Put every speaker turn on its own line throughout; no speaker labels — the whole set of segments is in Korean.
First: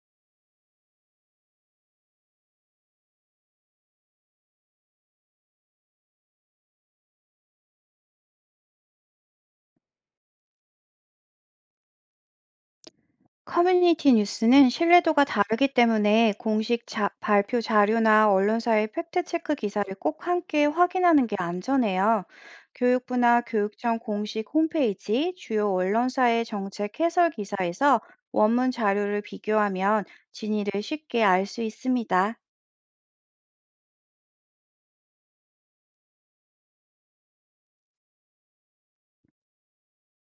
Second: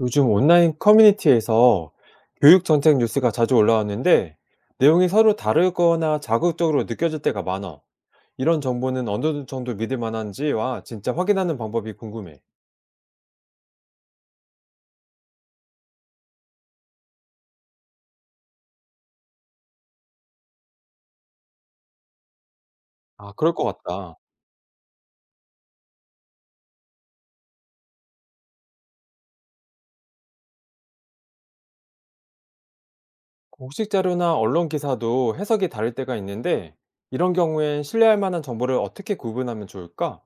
요즘 온라인 커뮤니티에서 교육 정책 뉴스가 자주 올라왔는데 내용이 서로 다르거나 자극적으로 느껴질 때가 많아. 이런 정보는 어느 정도 믿을 만한지와 진짜 확인하는 방법이 궁금해.
커뮤니티 뉴스는 신뢰도가 다르기 때문에 공식 발표 자료나 언론사의 팩트체크 기사를 꼭 함께 확인하는 게 안전해요.
아,
교육부나
그럴 것
교육청
같다.
공식 홈페이지, 주요 언론사의 정책 해설 기사에서 원문 자료를 비교하면 진위를 쉽게 알 수 있습니다.
공식 자료나 언론 기사도 해석이 다를 때가 있는데 이런 경우엔 신뢰할 만한 정보를 어떻게 구분하면 좋을까?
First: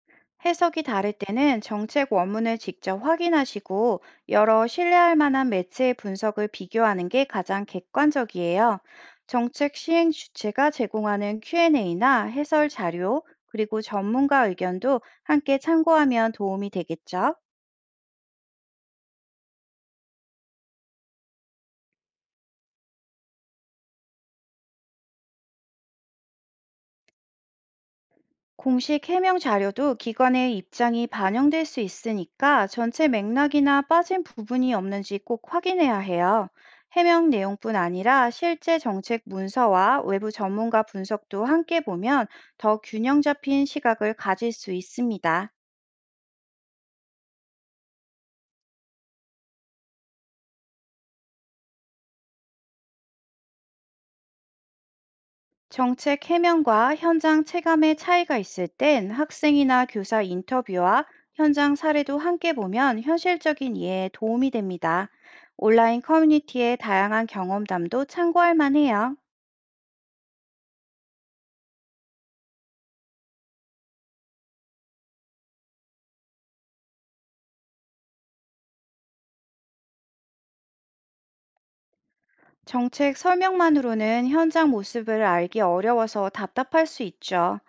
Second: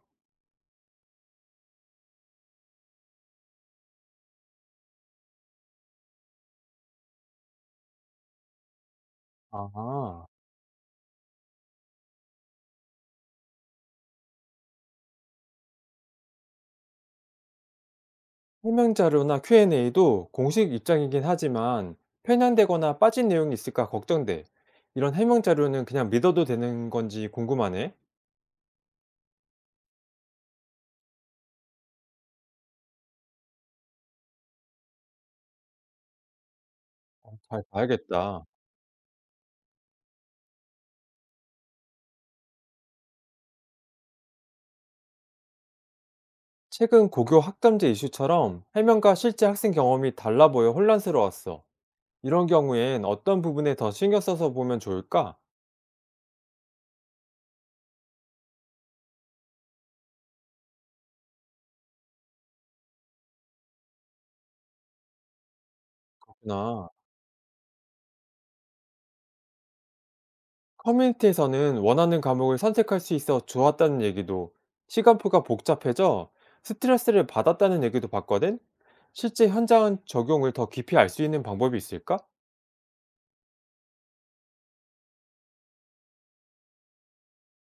해석이 다를 때는 정책 원문을 직접 확인하시고 여러 신뢰할 만한 매체의 분석을 비교하는 게 가장 객관적이에요. 정책 시행
아,
주체가 제공하는 Q&A나 해설 자료, 그리고 전문가 의견도 함께 참고하면 도움이 되겠죠.
설명 자료나 Q&A도 공식 입장이긴 하지만 편향되거나 빠진 내용이 있을까 걱정돼. 이런 해명 자료는 그냥 믿어도 되는 건지 궁금하네.
공식 해명 자료도 기관의 입장이 반영될 수 있으니까 전체 맥락이나 빠진 부분이 없는지 꼭 확인해야 해요. 해명
잘
내용뿐 아니라
봐야겠다.
실제 정책 문서와 외부 전문가 분석도 함께 보면 더 균형 잡힌 시각을 가질 수 있습니다.
최근 고교 학점제 이슈처럼 해명과 실제 학생 경험이 달라 보여 혼란스러웠어. 이런 경우엔 어떤 부분에 더 신경 써서 보면 좋을까?
정책 해명과 현장 체감의 차이가 있을 땐 학생이나 교사 인터뷰와 현장 사례도 함께 보면 현실적인 이해에 도움이 됩니다. 온라인 커뮤니티의
그렇구나.
다양한 경험담도 참고할 만해요.
커뮤니티에서는 원하는 과목을 선택할 수 있어 좋았다는 얘기도, 시간표가 복잡해져 스트레스를 받았다는 얘기도 봤거든? 실제 현장 적용을 더 깊이 알 수 있는 방법이 있을까?
정책 설명만으로는 현장 모습을 알기 어려워서 답답할 수 있죠.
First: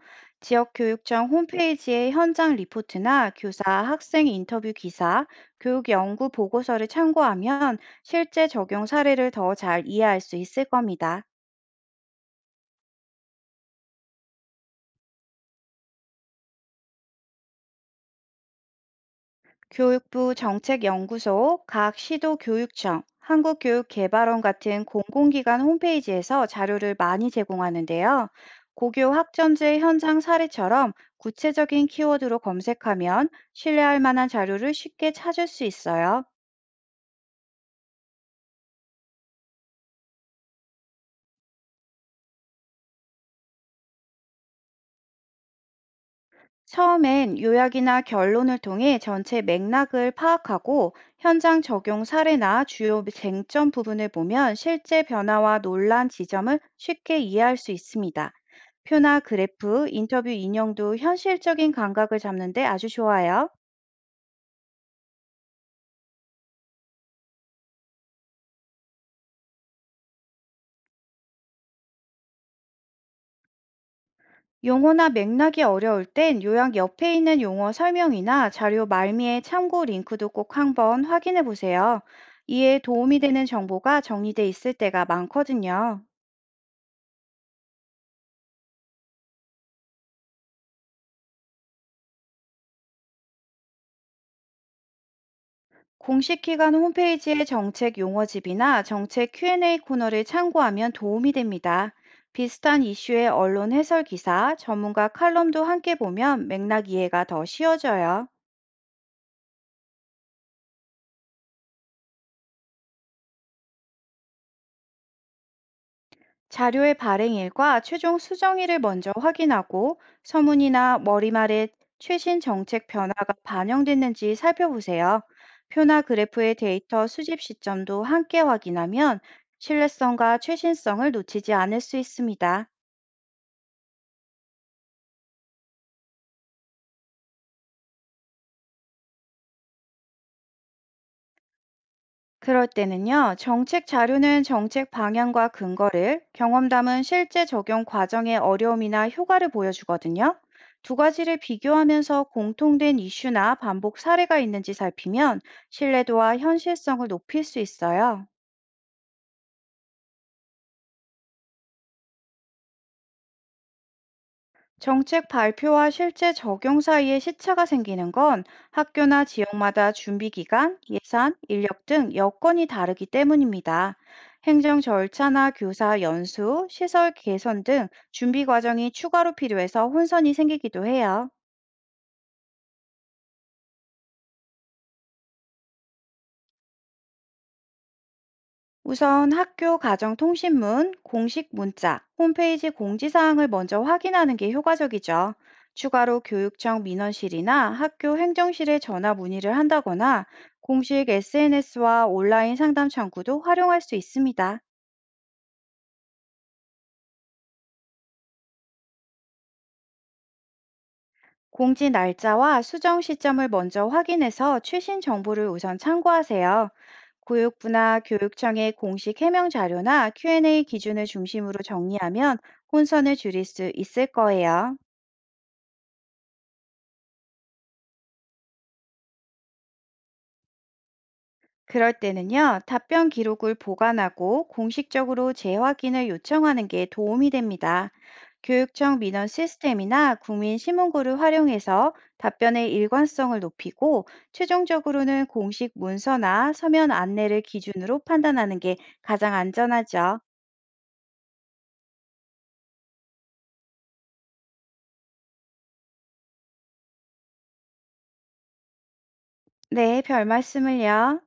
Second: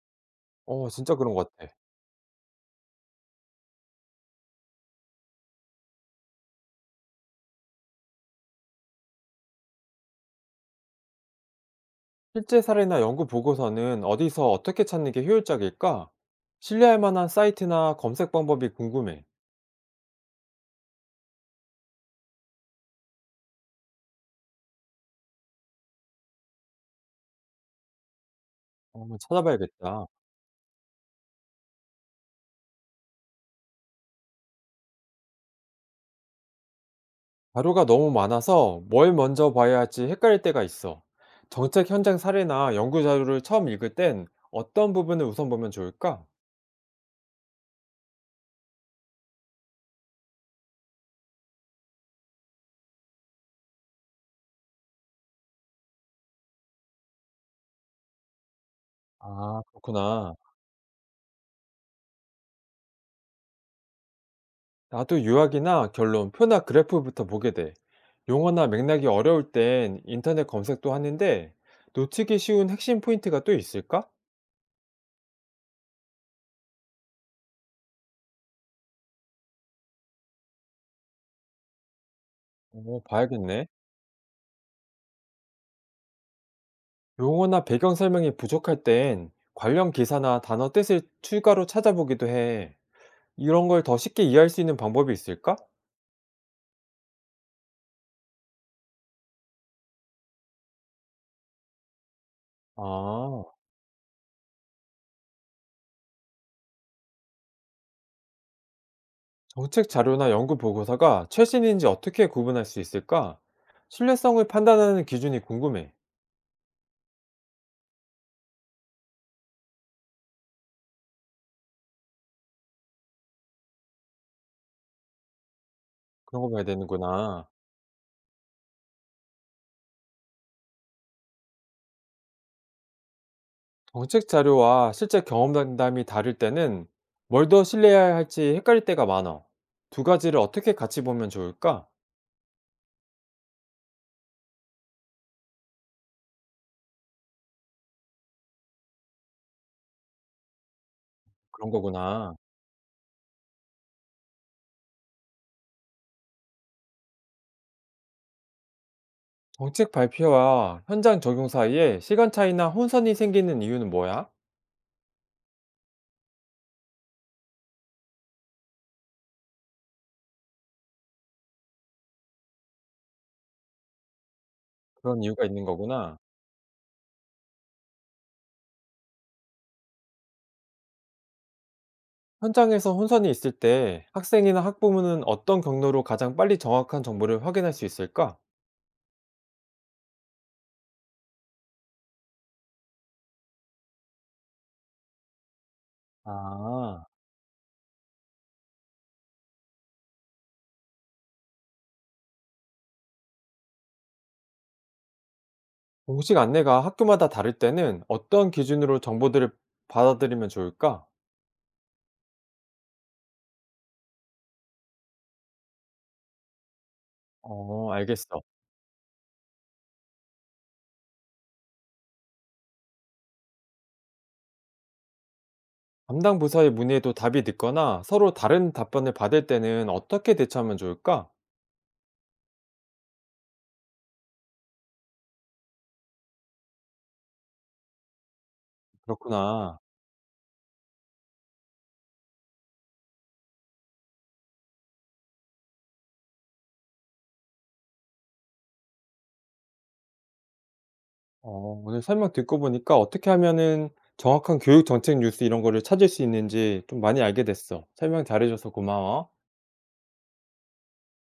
어, 진짜
지역교육청
그런 것 같아.
홈페이지에 현장 리포트나 교사, 학생 인터뷰 기사, 교육 연구 보고서를 참고하면 실제 적용 사례를 더 잘 이해할 수 있을 겁니다.
실제 사례나 연구 보고서는 어디서 어떻게 찾는 게 효율적일까? 신뢰할 만한 사이트나 검색 방법이 궁금해.
교육부 정책연구소, 각 시도교육청, 한국교육개발원 같은 공공기관 홈페이지에서 자료를 많이 제공하는데요.
어,
고교
한번
학점제
찾아봐야겠다.
현장 사례처럼 구체적인 키워드로 검색하면 신뢰할 만한 자료를 쉽게 찾을 수 있어요.
자료가 너무 많아서 뭘 먼저 봐야 할지 헷갈릴 때가 있어. 정책 현장 사례나 연구 자료를 처음 읽을 땐 어떤 부분을 우선 보면 좋을까?
처음엔 요약이나 결론을 통해 전체 맥락을 파악하고 현장 적용 사례나 주요 쟁점 부분을 보면 실제 변화와 논란 지점을 쉽게 이해할 수 있습니다. 표나
아,
그래프, 인터뷰
그렇구나.
인형도 현실적인 감각을 잡는데 아주 좋아요.
나도 요약이나 결론, 표나 그래프부터 보게 돼. 용어나 맥락이 어려울 땐 인터넷 검색도 하는데 놓치기 쉬운 핵심 포인트가 또 있을까?
용어나 맥락이 어려울 땐 요약 옆에 있는 용어 설명이나 자료 말미에 참고 링크도 꼭 한번 확인해 보세요. 이에
어,
도움이 되는
봐야겠네.
정보가 정리돼 있을 때가 많거든요.
용어나 배경 설명이 부족할 땐 관련 기사나 단어 뜻을 추가로 찾아보기도 해. 이런 걸 더 쉽게 이해할 수 있는 방법이 있을까?
공식 기관 홈페이지의 정책 용어집이나 정책 Q&A 코너를 참고하면 도움이 됩니다. 비슷한 이슈의
아,
언론 해설 기사, 전문가 칼럼도 함께 보면 맥락 이해가 더 쉬워져요.
정책 자료나 연구 보고서가 최신인지 어떻게 구분할 수 있을까? 신뢰성을 판단하는 기준이 궁금해.
자료의 발행일과 최종 수정일을 먼저 확인하고 서문이나 머리말에 최신 정책 변화가 반영됐는지 살펴보세요. 표나
그런 거
그래프의
봐야
데이터 수집
되는구나.
시점도 함께 확인하면 신뢰성과 최신성을 놓치지 않을 수 있습니다.
정책 자료와 실제 경험담이 다를 때는 뭘 더 신뢰해야 할지 헷갈릴 때가 많아. 두 가지를 어떻게 같이 보면 좋을까?
그럴 때는요, 정책 자료는 정책 방향과 근거를, 경험담은 실제 적용 과정의 어려움이나 효과를 보여주거든요. 두 가지를
그런
비교하면서
거구나.
공통된 이슈나 반복 사례가 있는지 살피면 신뢰도와 현실성을 높일 수 있어요.
정책 발표와 현장 적용 사이에 시간 차이나 혼선이 생기는 이유는 뭐야?
정책 발표와 실제 적용 사이에 시차가 생기는 건 학교나 지역마다 준비 기간, 예산, 인력 등 여건이 다르기 때문입니다. 행정
그런 이유가
절차나
있는
교사
거구나.
연수, 시설 개선 등 준비 과정이 추가로 필요해서 혼선이 생기기도 해요.
현장에서 혼선이 있을 때 학생이나 학부모는 어떤 경로로 가장 빨리 정확한 정보를 확인할 수 있을까?
우선 학교 가정통신문, 공식 문자, 홈페이지 공지사항을 먼저 확인하는 게 효과적이죠. 추가로 교육청
아,
민원실이나 학교 행정실에 전화 문의를 한다거나 공식 SNS와 온라인 상담 창구도 활용할 수 있습니다.
공식 안내가 학교마다 다를 때는 어떤 기준으로 정보들을 받아들이면 좋을까?
공지 날짜와 수정 시점을 먼저 확인해서 최신 정보를 우선 참고하세요.
어,
교육부나
알겠어.
교육청의 공식 해명 자료나 Q&A 기준을 중심으로 정리하면 혼선을 줄일 수 있을 거예요.
담당 부서에 문의해도 답이 늦거나 서로 다른 답변을 받을 때는 어떻게 대처하면 좋을까?
그럴 때는요, 답변 기록을 보관하고 공식적으로 재확인을 요청하는 게 도움이 됩니다. 교육청 민원
그렇구나.
시스템이나 국민신문고를 활용해서 답변의 일관성을 높이고, 최종적으로는 공식 문서나 서면 안내를 기준으로 판단하는 게 가장 안전하죠.
어, 오늘 설명 듣고 보니까 어떻게 하면은 정확한 교육 정책 뉴스 이런 거를 찾을 수 있는지 좀 많이 알게 됐어. 설명 잘해줘서 고마워.
네, 별 말씀을요.